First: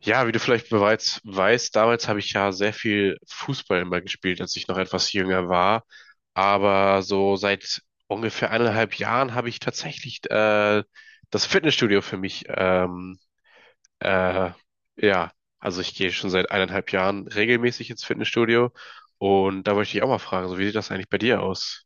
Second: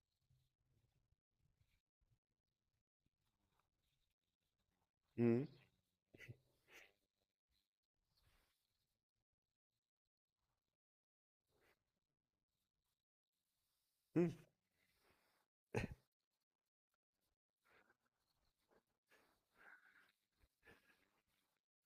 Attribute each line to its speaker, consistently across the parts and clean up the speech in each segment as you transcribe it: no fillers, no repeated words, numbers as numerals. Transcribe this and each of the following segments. Speaker 1: Ja, wie du vielleicht bereits weißt, damals habe ich ja sehr viel Fußball immer gespielt, als ich noch etwas
Speaker 2: Mhm.
Speaker 1: jünger war. Aber so seit ungefähr eineinhalb Jahren habe ich tatsächlich das Fitnessstudio für mich.
Speaker 2: Hm.
Speaker 1: Äh, ja, also ich gehe schon seit eineinhalb Jahren regelmäßig ins Fitnessstudio. Und da wollte ich dich auch mal fragen, so wie sieht das eigentlich bei dir aus?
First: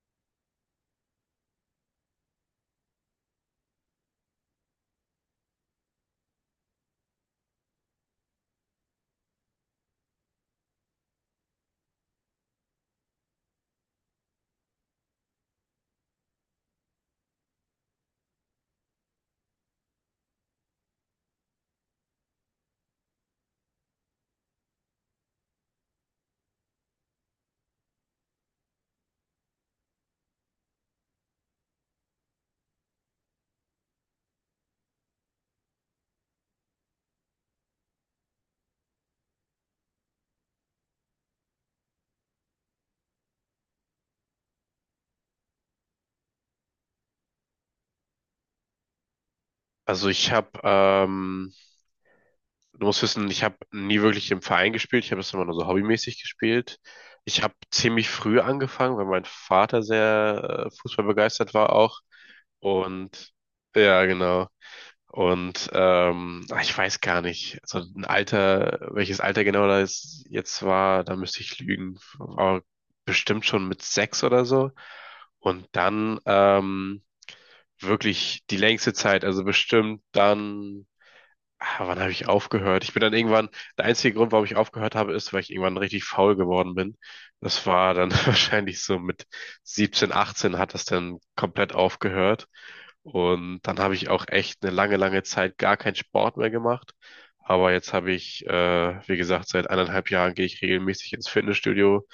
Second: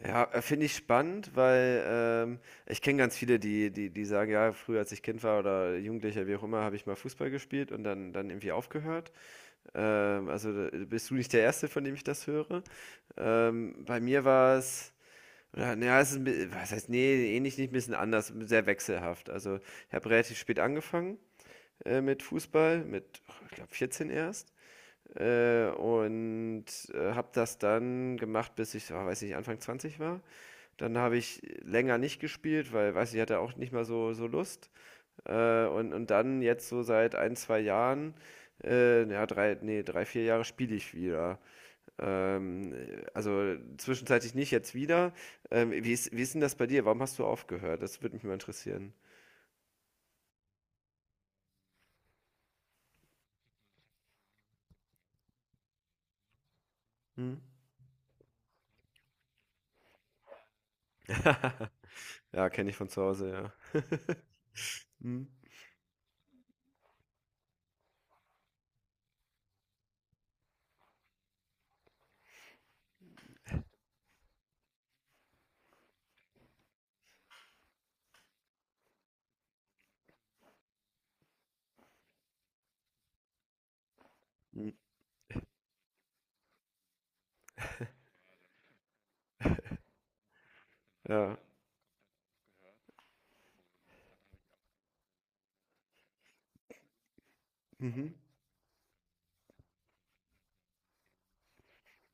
Speaker 2: Ja, finde ich spannend, weil ich kenne ganz viele, die sagen, ja, früher als ich Kind war oder Jugendlicher, wie auch immer, habe ich mal Fußball gespielt und dann irgendwie aufgehört. Also da bist du nicht der Erste, von dem ich das höre. Bei mir war es, oder, naja, es ist was heißt, nee, ähnlich nicht, ein bisschen anders, sehr wechselhaft. Also ich habe relativ spät angefangen mit Fußball, mit, oh, ich glaube, 14 erst. Und habe das dann gemacht, bis ich, oh, weiß nicht, Anfang 20 war. Dann habe ich länger nicht gespielt, weil, weiß ich, hatte auch nicht mal so, Lust. Und dann jetzt so seit ein, zwei Jahren, ja, drei, nee, 3, 4 Jahre spiele ich wieder. Ähm, also zwischenzeitlich nicht, jetzt wieder. Wie ist denn das bei dir? Warum hast du aufgehört? Das würde mich mal interessieren.
Speaker 1: Also ich habe du musst wissen, ich habe nie wirklich im Verein gespielt. Ich habe das immer nur so hobbymäßig gespielt.
Speaker 2: Hm?
Speaker 1: Ich habe ziemlich früh angefangen, weil mein Vater sehr fußballbegeistert war auch.
Speaker 2: Ja, kenne ich von zu Hause,
Speaker 1: Und
Speaker 2: ja.
Speaker 1: ja, genau.
Speaker 2: Hm?
Speaker 1: Und ich weiß gar nicht, so ein Alter, welches Alter genau das jetzt war, da müsste ich lügen. Aber bestimmt schon mit sechs oder so. Und dann wirklich die längste Zeit, also bestimmt dann ah, wann habe ich aufgehört? Ich bin dann irgendwann, der einzige Grund, warum ich
Speaker 2: Hm.
Speaker 1: aufgehört habe, ist, weil ich irgendwann richtig faul geworden bin. Das war dann wahrscheinlich so mit 17, 18 hat das dann
Speaker 2: Ja.
Speaker 1: komplett aufgehört. Und dann habe ich auch echt eine lange, lange Zeit gar keinen Sport mehr gemacht. Aber jetzt habe
Speaker 2: Mhm.
Speaker 1: ich, wie gesagt, seit eineinhalb Jahren gehe ich regelmäßig ins Fitnessstudio.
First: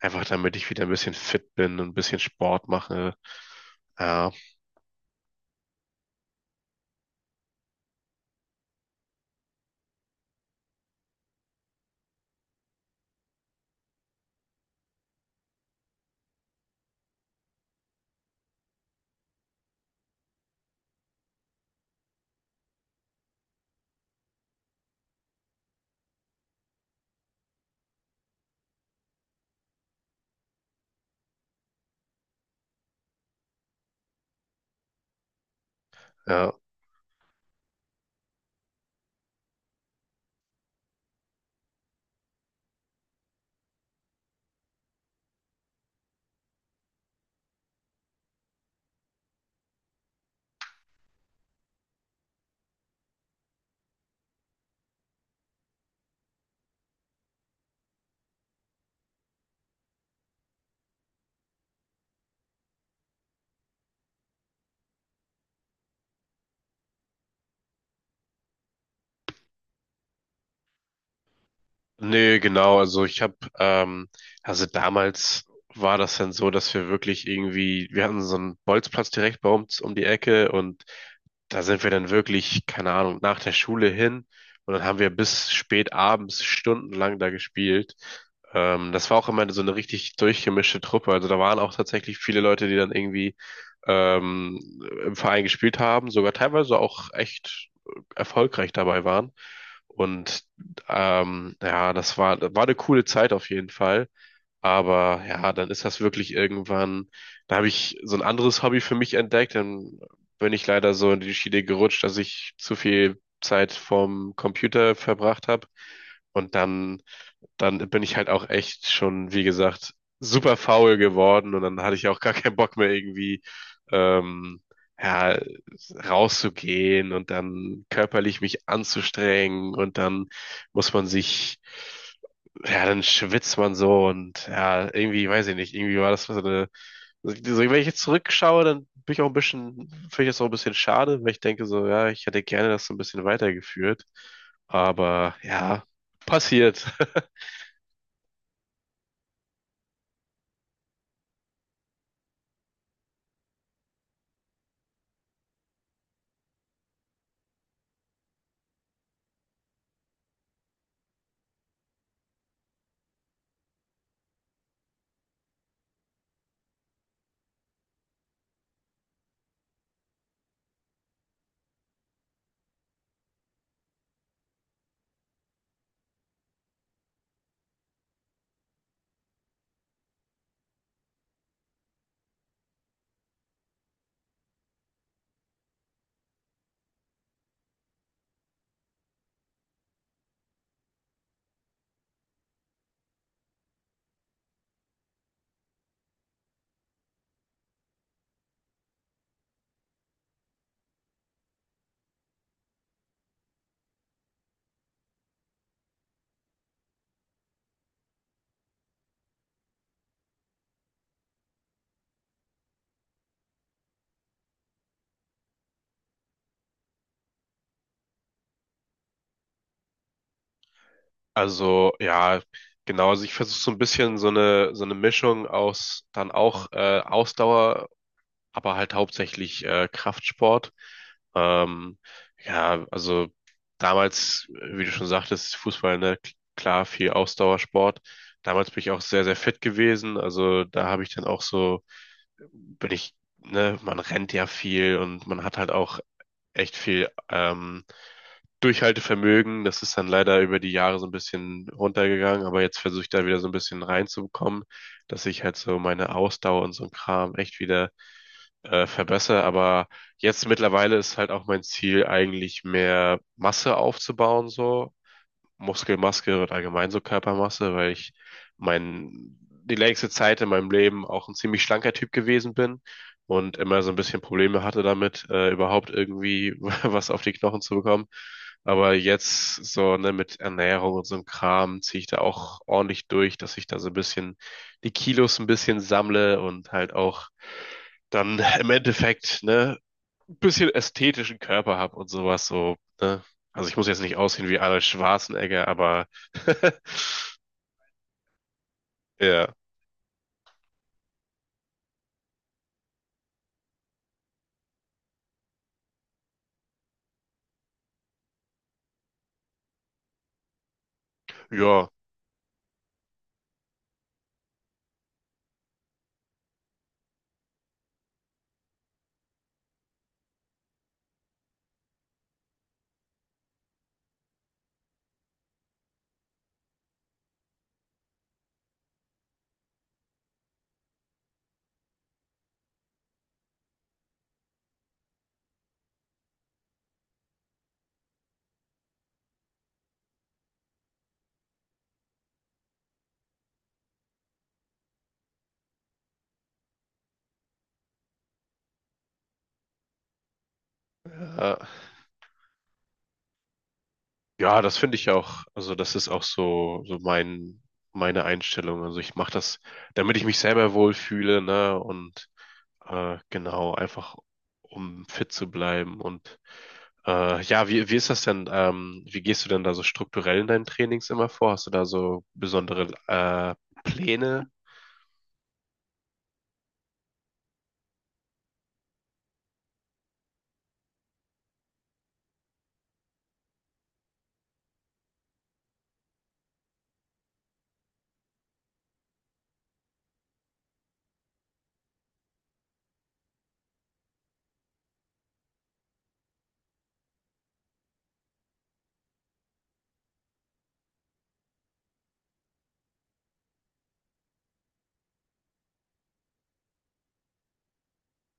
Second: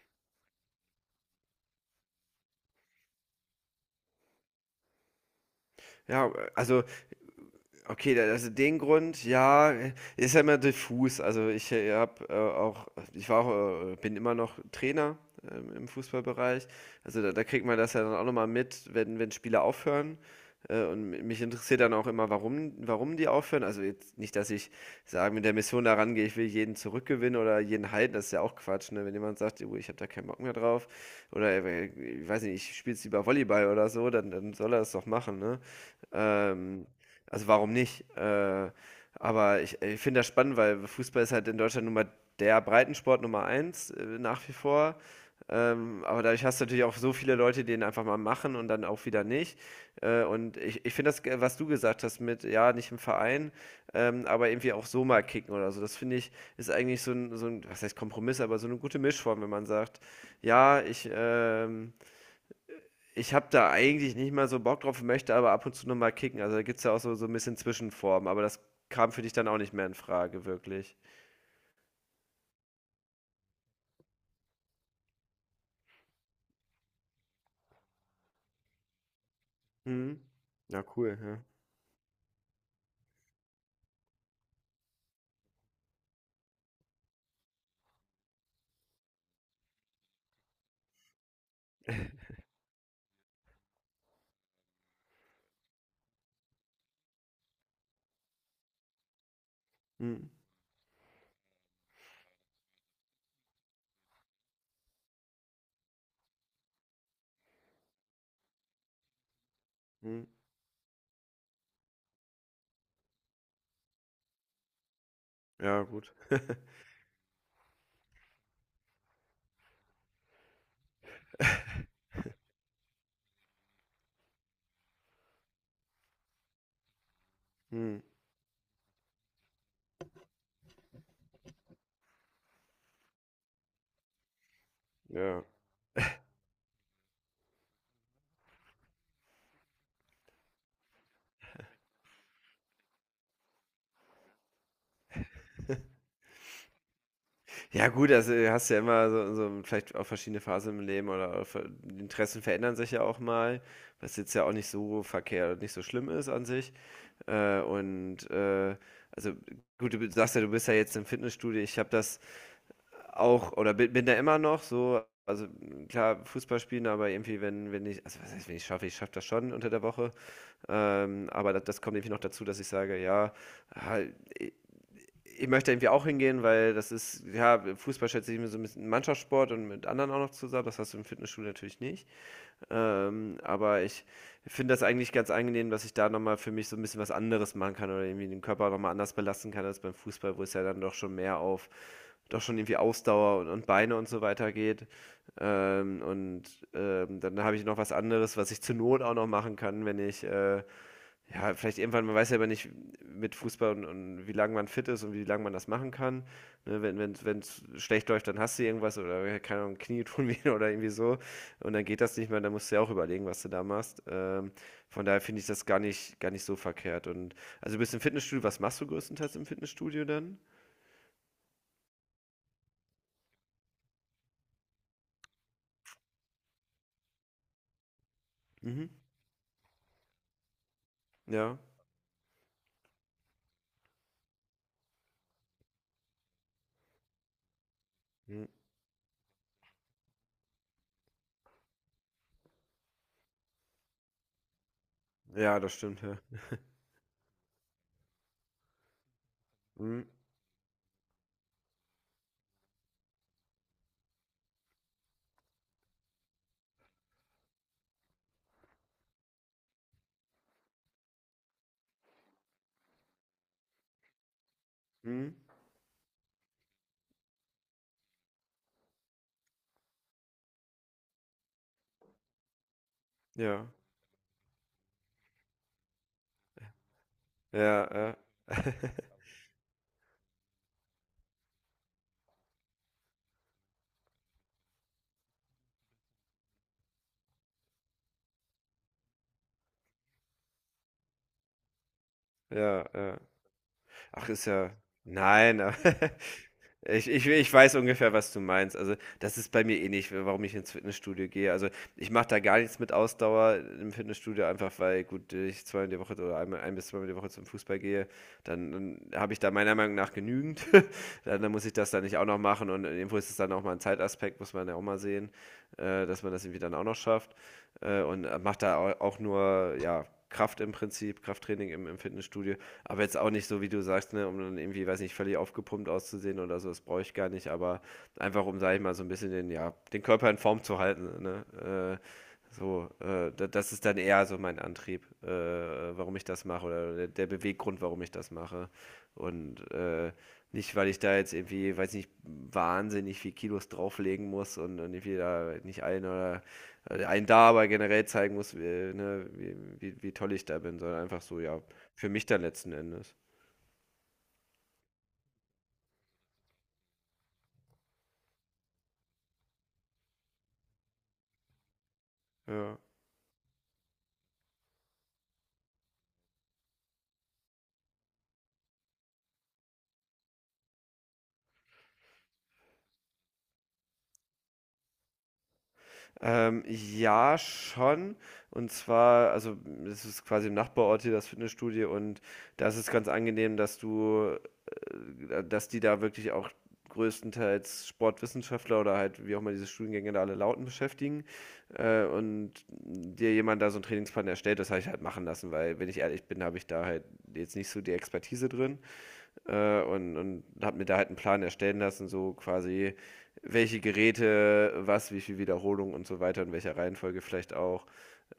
Speaker 1: Einfach damit ich wieder ein bisschen fit bin und ein bisschen Sport mache. Ja,
Speaker 2: Ja, also okay, also den Grund, ja, ist ja immer diffus. Also ich hab, auch, ich war auch, bin immer noch Trainer im Fußballbereich. Also da kriegt man das ja dann auch nochmal mit, wenn, Spieler aufhören. Und mich interessiert dann auch immer, warum, die aufhören. Also jetzt nicht, dass ich sage, mit der Mission da rangehe, ich will jeden zurückgewinnen oder jeden halten, das ist ja auch Quatsch, ne? Wenn jemand sagt: "Oh, ich habe da keinen Bock mehr drauf oder ich weiß nicht, ich spiele jetzt lieber Volleyball oder so, dann, soll er das doch machen, ne?"
Speaker 1: ja.
Speaker 2: Ähm, also warum nicht? Aber ich finde das spannend, weil Fußball ist halt in Deutschland nun mal der Breitensport Nummer eins, nach wie vor. Aber dadurch hast du natürlich auch so viele Leute, die ihn einfach mal machen und dann auch wieder nicht. Und ich finde das, was du gesagt hast mit, ja, nicht im Verein, aber irgendwie auch so mal kicken oder so. Das finde ich, ist eigentlich so ein, was heißt Kompromiss, aber so eine gute Mischform, wenn man sagt, ja, ich habe da eigentlich nicht mal so Bock drauf, möchte aber ab und zu noch mal kicken. Also, da gibt's ja auch so ein bisschen Zwischenformen, aber das kam für dich dann auch nicht mehr in Frage wirklich.
Speaker 1: Nee, genau. Also ich habe, also damals war das dann so, dass wir wirklich irgendwie, wir hatten so einen Bolzplatz direkt bei uns um die
Speaker 2: Mhm.
Speaker 1: Ecke und
Speaker 2: Ja, cool, ja.
Speaker 1: da sind wir dann wirklich, keine Ahnung, nach der Schule hin und dann haben wir bis spät abends stundenlang da gespielt. Das war auch immer so eine richtig durchgemischte Truppe. Also da waren auch tatsächlich viele Leute, die dann irgendwie ähm, im Verein gespielt haben, sogar teilweise auch echt erfolgreich dabei waren.
Speaker 2: Mhm,
Speaker 1: Und ja, das war, war eine coole Zeit auf jeden Fall. Aber ja, dann ist das wirklich irgendwann, da habe ich so ein anderes Hobby für mich entdeckt, dann
Speaker 2: mhm.
Speaker 1: bin ich leider so in die Schiene gerutscht, dass ich zu viel Zeit vorm Computer verbracht habe.
Speaker 2: Ja, gut.
Speaker 1: Und dann bin ich halt auch echt schon, wie gesagt, super faul geworden und dann hatte ich auch gar keinen Bock mehr irgendwie ähm, ja, rauszugehen und dann
Speaker 2: Mhm,
Speaker 1: körperlich mich anzustrengen und dann muss man sich, ja, dann schwitzt man so und ja, irgendwie,
Speaker 2: ja.
Speaker 1: weiß ich nicht, irgendwie war das so eine, so, wenn ich jetzt zurückschaue, dann bin ich auch ein bisschen, finde ich das auch ein bisschen schade, weil ich denke so, ja, ich hätte gerne das so ein bisschen weitergeführt, aber ja, passiert.
Speaker 2: Ja gut, also, hast ja immer so vielleicht auch verschiedene Phasen im Leben oder auch ver die Interessen verändern sich ja auch mal, was jetzt ja auch nicht so verkehrt und nicht so schlimm ist an sich. Und, also, gut, du sagst ja, du bist ja jetzt im Fitnessstudio. Ich habe das auch, oder bin da immer noch so, also, klar, Fußball spielen, aber irgendwie, wenn ich, also, was heißt, wenn ich schaffe, ich schaffe das schon unter der Woche, aber da das kommt irgendwie noch dazu, dass ich sage: „Ja, ah, i ich möchte irgendwie auch hingehen, weil das ist ja, Fußball schätze ich mir so ein bisschen Mannschaftssport und mit anderen auch noch zusammen. Das hast du im Fitnessstudio natürlich nicht." Aber ich finde das eigentlich ganz angenehm, dass ich da noch mal für mich so ein bisschen was anderes machen kann oder irgendwie den Körper noch mal anders belasten kann als beim Fußball, wo es ja dann doch schon mehr auf doch schon irgendwie Ausdauer und, Beine und so weiter geht. Ähm, und Dann habe ich noch was anderes, was ich zur Not auch noch machen kann, wenn ich, ja, vielleicht irgendwann, man weiß ja aber nicht mit Fußball und, wie lange man fit ist und wie lange man das machen kann. Ne, wenn es schlecht läuft, dann hast du irgendwas oder ja, keine Ahnung, Knie tun weh oder irgendwie so. Und dann geht das nicht mehr, dann musst du ja auch überlegen, was du da machst. Von daher finde ich das gar nicht so verkehrt. Und also du bist im Fitnessstudio, was machst du größtenteils im Fitnessstudio dann?
Speaker 1: Also ja, genau. Also ich versuche so ein bisschen so eine Mischung aus dann auch Ausdauer, aber
Speaker 2: Mhm.
Speaker 1: halt hauptsächlich Kraftsport.
Speaker 2: Ja.
Speaker 1: Ähm, ja, also damals, wie du schon sagtest, Fußball, ne, klar, viel Ausdauersport.
Speaker 2: Mhm.
Speaker 1: Damals bin ich auch sehr, sehr fit gewesen. Also da habe ich dann auch so, bin ich, ne, man rennt ja viel und man hat
Speaker 2: Ja,
Speaker 1: halt
Speaker 2: das
Speaker 1: auch
Speaker 2: stimmt, ja.
Speaker 1: echt viel Durchhaltevermögen. Das ist dann
Speaker 2: Mhm.
Speaker 1: leider über die Jahre so ein bisschen runtergegangen, aber jetzt versuche ich da wieder so ein bisschen reinzubekommen, dass ich halt so meine Ausdauer und so ein Kram echt wieder verbessere. Aber jetzt mittlerweile ist halt auch mein Ziel, eigentlich mehr Masse aufzubauen, so.
Speaker 2: Mhm.
Speaker 1: Muskelmasse und allgemein so Körpermasse, weil ich mein, die längste Zeit in meinem Leben auch ein ziemlich schlanker Typ gewesen bin und
Speaker 2: Ja.
Speaker 1: immer so ein bisschen Probleme hatte damit, überhaupt irgendwie was auf die Knochen zu
Speaker 2: Ja,
Speaker 1: bekommen.
Speaker 2: ja.
Speaker 1: Aber jetzt so, ne, mit Ernährung und so einem Kram ziehe ich da auch ordentlich durch, dass ich da so ein bisschen die Kilos ein bisschen sammle und halt auch dann im Endeffekt, ne, ein bisschen ästhetischen Körper habe und sowas so,
Speaker 2: Ja, ja.
Speaker 1: ne? Also ich muss jetzt nicht
Speaker 2: Ach, ist
Speaker 1: aussehen wie
Speaker 2: ja
Speaker 1: Arnold
Speaker 2: nein,
Speaker 1: Schwarzenegger,
Speaker 2: aber
Speaker 1: aber
Speaker 2: ich weiß ungefähr, was du meinst. Also, das ist
Speaker 1: ja,
Speaker 2: bei mir eh nicht, warum ich ins Fitnessstudio gehe. Also, ich mache da gar nichts mit Ausdauer im Fitnessstudio, einfach weil, gut, ich zweimal die Woche oder einmal ein bis zweimal die Woche zum Fußball gehe, dann habe ich da meiner Meinung nach genügend. Dann muss ich
Speaker 1: ja,
Speaker 2: das dann nicht auch noch machen und irgendwo ist es dann auch mal ein Zeitaspekt, muss man ja auch mal sehen, dass man das irgendwie dann auch noch schafft, und mache da au auch nur, ja, Kraft im Prinzip, Krafttraining im Fitnessstudio. Aber jetzt auch nicht so, wie du sagst, ne, um dann irgendwie, weiß nicht, völlig aufgepumpt auszusehen oder so, das brauche ich gar nicht, aber einfach um, sag ich mal, so ein bisschen den, ja, den Körper in Form zu halten, ne? Das ist dann eher so mein Antrieb, warum ich das mache oder der Beweggrund, warum ich das mache. Und nicht, weil ich da jetzt irgendwie, weiß nicht, wahnsinnig viel Kilos drauflegen muss und, irgendwie da nicht ein oder einen da aber generell zeigen muss, wie, ne, wie toll ich da bin, sondern einfach so,
Speaker 1: äh,
Speaker 2: ja, für mich dann letzten Endes.
Speaker 1: ja, das finde ich auch, also das ist auch so, so mein, meine Einstellung. Also ich mache das, damit ich mich selber wohlfühle, ne? Und
Speaker 2: Ja.
Speaker 1: genau, einfach um fit zu bleiben. Und ja, wie, wie ist das denn? Wie gehst du denn da so strukturell in deinen Trainings immer vor? Hast du da so besondere Pläne?
Speaker 2: Ja, schon. Und zwar, also es ist quasi im Nachbarort hier das Fitnessstudio und da ist es ganz angenehm, dass du, dass die da wirklich auch größtenteils Sportwissenschaftler oder halt wie auch immer diese Studiengänge da alle lauten beschäftigen und dir jemand da so einen Trainingsplan erstellt, das habe ich halt machen lassen, weil wenn ich ehrlich bin, habe ich da halt jetzt nicht so die Expertise drin. Und, habe mir da halt einen Plan erstellen lassen, so quasi welche Geräte, was, wie viel Wiederholung und so weiter, in welcher Reihenfolge vielleicht auch.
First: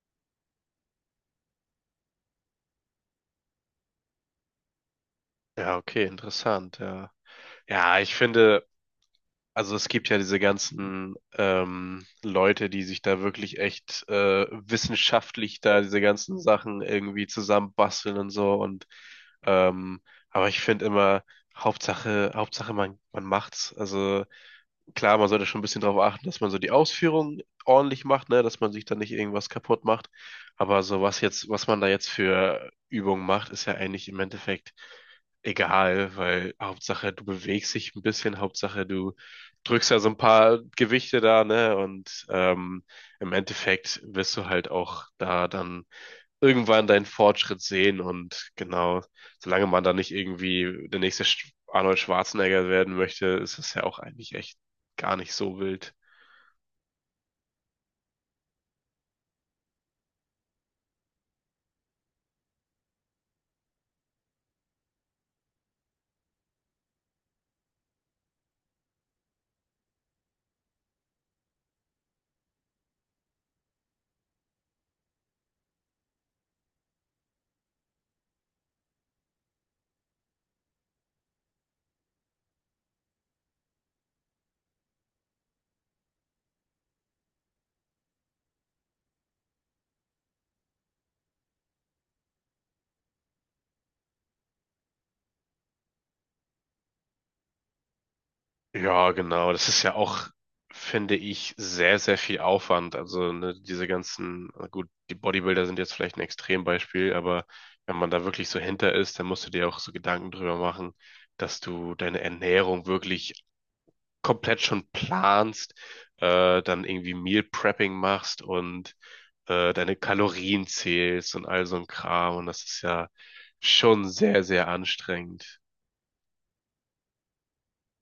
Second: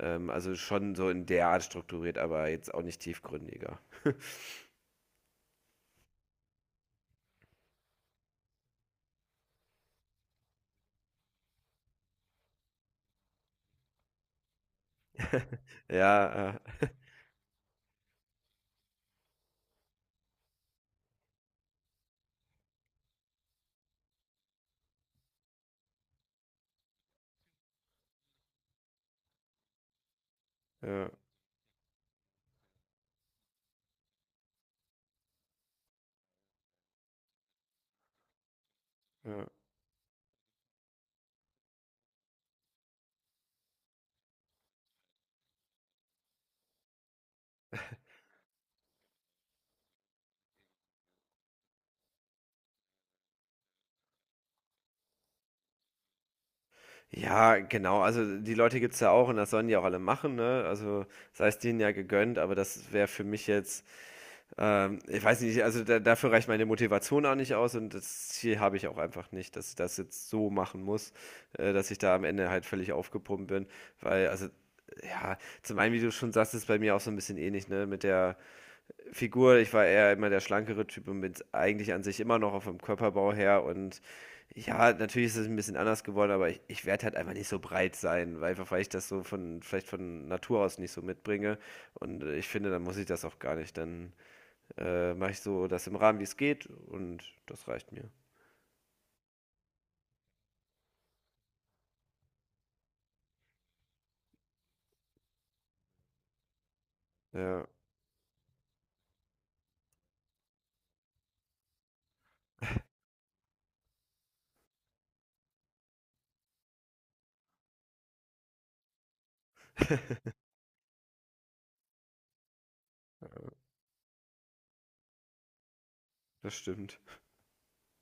Speaker 2: Also schon so in der Art strukturiert, aber jetzt auch nicht tiefgründiger.
Speaker 1: Ja, okay, interessant, ja. Ja, ich finde, also es gibt ja diese ganzen Leute, die sich da wirklich echt wissenschaftlich da diese ganzen
Speaker 2: Ja,
Speaker 1: Sachen irgendwie zusammenbasteln und so und ähm, aber ich finde immer, Hauptsache, Hauptsache man, man macht's. Also klar, man sollte schon ein bisschen darauf achten, dass man so die Ausführung ordentlich macht, ne, dass man sich dann nicht irgendwas kaputt macht. Aber so
Speaker 2: ja,
Speaker 1: was jetzt, was man da jetzt für Übungen macht, ist ja eigentlich im Endeffekt egal, weil Hauptsache du bewegst dich ein bisschen, Hauptsache du
Speaker 2: ja.
Speaker 1: drückst ja so ein paar Gewichte da, ne, und im Endeffekt wirst du halt auch da dann irgendwann deinen Fortschritt sehen und genau, solange man da nicht irgendwie der nächste Arnold Schwarzenegger werden möchte, ist es ja auch eigentlich echt gar nicht so wild.
Speaker 2: Ja, genau. Also die Leute gibt es ja auch und das sollen die auch alle machen, ne? Also sei es denen ja gegönnt, aber das wäre für mich jetzt. Ich weiß nicht, also da, dafür reicht meine Motivation auch nicht aus und das Ziel habe ich auch einfach nicht, dass ich das jetzt so machen muss, dass ich da am Ende halt völlig aufgepumpt bin, weil, also, ja, zum einen, wie du schon sagst, ist bei mir auch so ein bisschen ähnlich, ne, mit der Figur. Ich war eher immer der schlankere Typ und bin eigentlich an sich immer noch auf dem Körperbau her und ja, natürlich ist es ein bisschen anders geworden, aber ich werde halt einfach nicht so breit sein, weil einfach weil ich das so von, vielleicht von Natur aus nicht so mitbringe. Und ich finde, dann muss ich das auch gar nicht. Dann mache ich so das im Rahmen, wie es geht und das reicht mir.
Speaker 1: Ja, genau, das ist ja auch, finde ich, sehr, sehr viel Aufwand. Also ne, diese ganzen, na gut, die Bodybuilder sind jetzt vielleicht ein Extrembeispiel, aber
Speaker 2: Ja,
Speaker 1: wenn man da wirklich so hinter ist, dann musst du dir auch so Gedanken drüber machen, dass du deine Ernährung wirklich komplett schon planst, dann irgendwie Meal Prepping machst und deine Kalorien zählst und all so ein Kram. Und das ist ja schon sehr, sehr anstrengend.
Speaker 2: das stimmt.